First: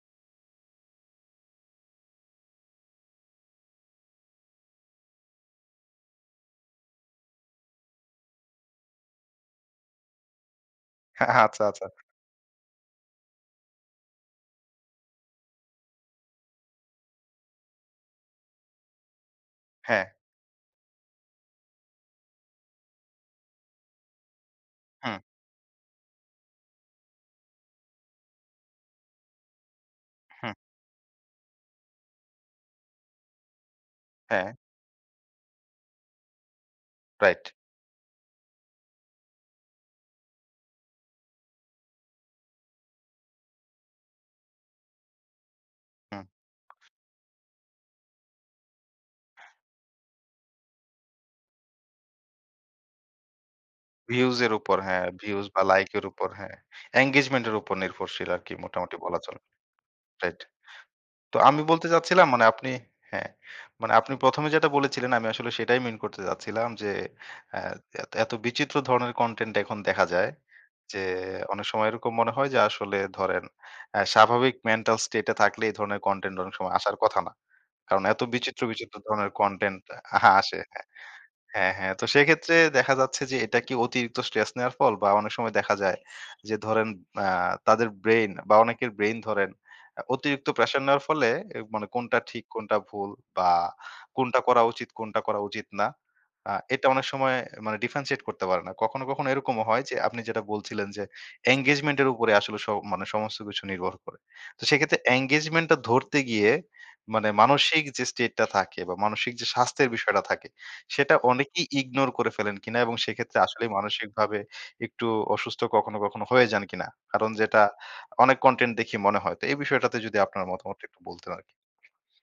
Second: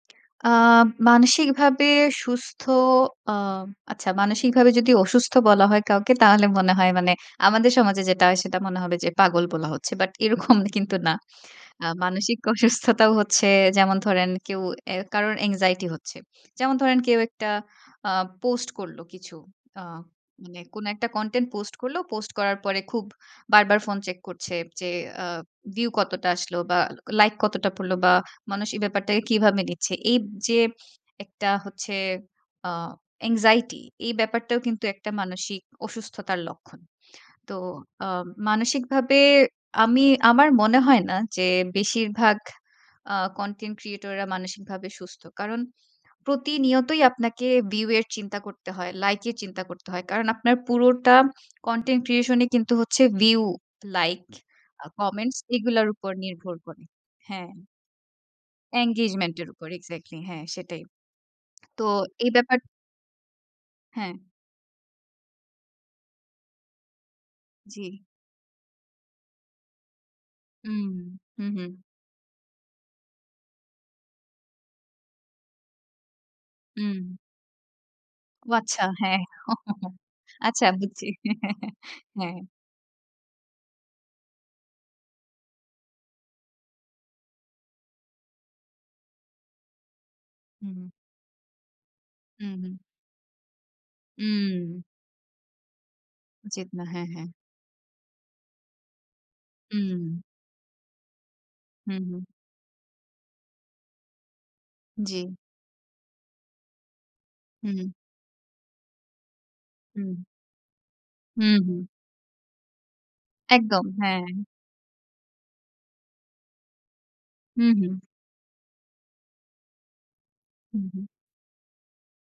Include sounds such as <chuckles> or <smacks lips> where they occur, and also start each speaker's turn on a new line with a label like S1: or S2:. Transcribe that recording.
S1: <smacks lips> আ মানসিকভাবে সুস্থ আ আচ্ছা মানসিকভাবে যদি অসুস্থ বলা হয় কাউকে, তাহলে মনে হয় মানে আমাদের সমাজে যেটা হয় সেটা মনে হবে যে পাগল বলা হচ্ছে। বাট এরকম কিন্তু না।
S2: হ্যাঁ আচ্ছা, আচ্ছা।
S1: আ মানসিক অসুস্থতাও হচ্ছে যেমন ধরেন কেউ অ্যা কারো anxiety হচ্ছে। যেমন ধরেন কেউ একটা আ পোস্ট করল কিছু। আ
S2: হ্যাঁ।
S1: মানে কোন একটা কনটেন্ট পোস্ট করল। পোস্ট করার পরে খুব বারবার ফোন চেক করছে যে
S2: হুম।
S1: আ ভিউ কতটা আসলো বা লাইক কতটা পড়ল বা মানুষ এই ব্যাপারটাকে কীভাবে নিচ্ছে? এই
S2: হুম।
S1: যে একটা হচ্ছে আ anxiety এই
S2: হ্যাঁ।
S1: ব্যাপারটাও কিন্তু একটা মানসিক অসুস্থতার লক্ষণ।
S2: রাইট।
S1: তো আ মানসিকভাবে আমি আমার মনে হয় না যে বেশিরভাগ আ কনটেন্ট ক্রিয়েটররা মানসিকভাবে সুস্থ। কারণ
S2: হুম।
S1: প্রতিনিয়তই আপনাকে ভিউ এর চিন্তা করতে হয়, লাইকের চিন্তা করতে হয়। কারণ আপনার পুরোটা content creation ই কিন্তু হচ্ছে ভিউ, লাইক,
S2: views এর উপর,
S1: আ
S2: হ্যাঁ,
S1: কমেন্টস
S2: views বা
S1: এগুলার
S2: লাইকের
S1: উপর
S2: উপর,
S1: নির্ভর
S2: হ্যাঁ।
S1: করে।
S2: engagement
S1: হ্যাঁ।
S2: এর উপর নির্ভরশীল আরকি মোটামুটি বলা
S1: engagement
S2: চলে,
S1: এর উপর এক্সাক্টলি
S2: রাইট।
S1: হ্যাঁ সেটাই।
S2: তো আমি
S1: <smacks lips> তো
S2: বলতে চাচ্ছিলাম
S1: এই
S2: মানে
S1: ব্যাপার
S2: আপনি হ্যাঁ, মানে
S1: হ্যাঁ।
S2: আপনি ১ম এ যেটা বলেছিলেন, আমি আসলে সেটাই মিন করতে চাচ্ছিলাম। যে অ্যা
S1: জি।
S2: এত বিচিত্র ধরনের কনটেন্ট এখন দেখা যায়।
S1: হুম।
S2: যে
S1: হু,
S2: অনেক
S1: হুম।
S2: সময় এরকম মনে হয় যে আসলে ধরেন অ্যা স্বাভাবিক mental state এ থাকলে এই ধরনের কনটেন্ট অনেক সময় আসার
S1: হুম।
S2: কথা না। কারণ এত
S1: ও
S2: বিচিত্র,
S1: আচ্ছা,
S2: বিচিত্র
S1: হ্যাঁ।
S2: ধরনের কনটেন্ট
S1: <chuckles>
S2: <scoffs> আ আসে।
S1: আচ্ছা, বুঝছি।
S2: হ্যাঁ,
S1: <chuckles>
S2: হ্যাঁ। তো
S1: হ্যাঁ।
S2: সেক্ষেত্রে দেখা যাচ্ছে যে এটা কি অতিরিক্ত স্ট্রেস নেওয়ার ফল? বা অনেক সময় দেখা যায় যে ধরেন আ তাদের ব্রেইন বা অনেকের ব্রেইন ধরেন আ অতিরিক্ত প্রেশার
S1: হু।
S2: নেওয়ার ফলে এ মানে কোনটা ঠিক,
S1: হুম, হুম।
S2: কোনটা ভুল, বা কোনটা করা
S1: উম
S2: উচিত, কোনটা করা উচিত না, আ
S1: উচিত না,
S2: এটা অনেক
S1: হ্যাঁ, হ্যাঁ।
S2: সময় মানে differentiate করতে পারে না। কখনো, কখনো এরকমও হয় যে
S1: হুম।
S2: আপনি যেটা বলছিলেন যে engagement
S1: হুম,
S2: এর
S1: হুম।
S2: উপরে আসলে স মানে সমস্ত কিছু নির্ভর করে। তো সেক্ষেত্রে
S1: জি।
S2: engagement টা ধরতে গিয়ে মানে মানসিক
S1: হুম।
S2: যে স্টেটটা থাকে, বা মানসিক যে স্বাস্থ্যের
S1: হুম।
S2: বিষয়টা থাকে, সেটা
S1: হুম,
S2: অনেকেই
S1: হুম।
S2: ইগনোর করে ফেলেন কিনা এবং সেক্ষেত্রে আসলেই
S1: একদম, হ্যাঁ।
S2: মানসিকভাবে একটু অসুস্থ কখনো, কখনো হয়ে যান কিনা? কারণ যেটা,
S1: হুম, হুম।
S2: অনেক কনটেন্ট দেখি মনে হয়। তো এই বিষয়টাতে যদি আপনার মতামতটা
S1: হুম,
S2: একটু
S1: হুম।
S2: বলতেন আরকি?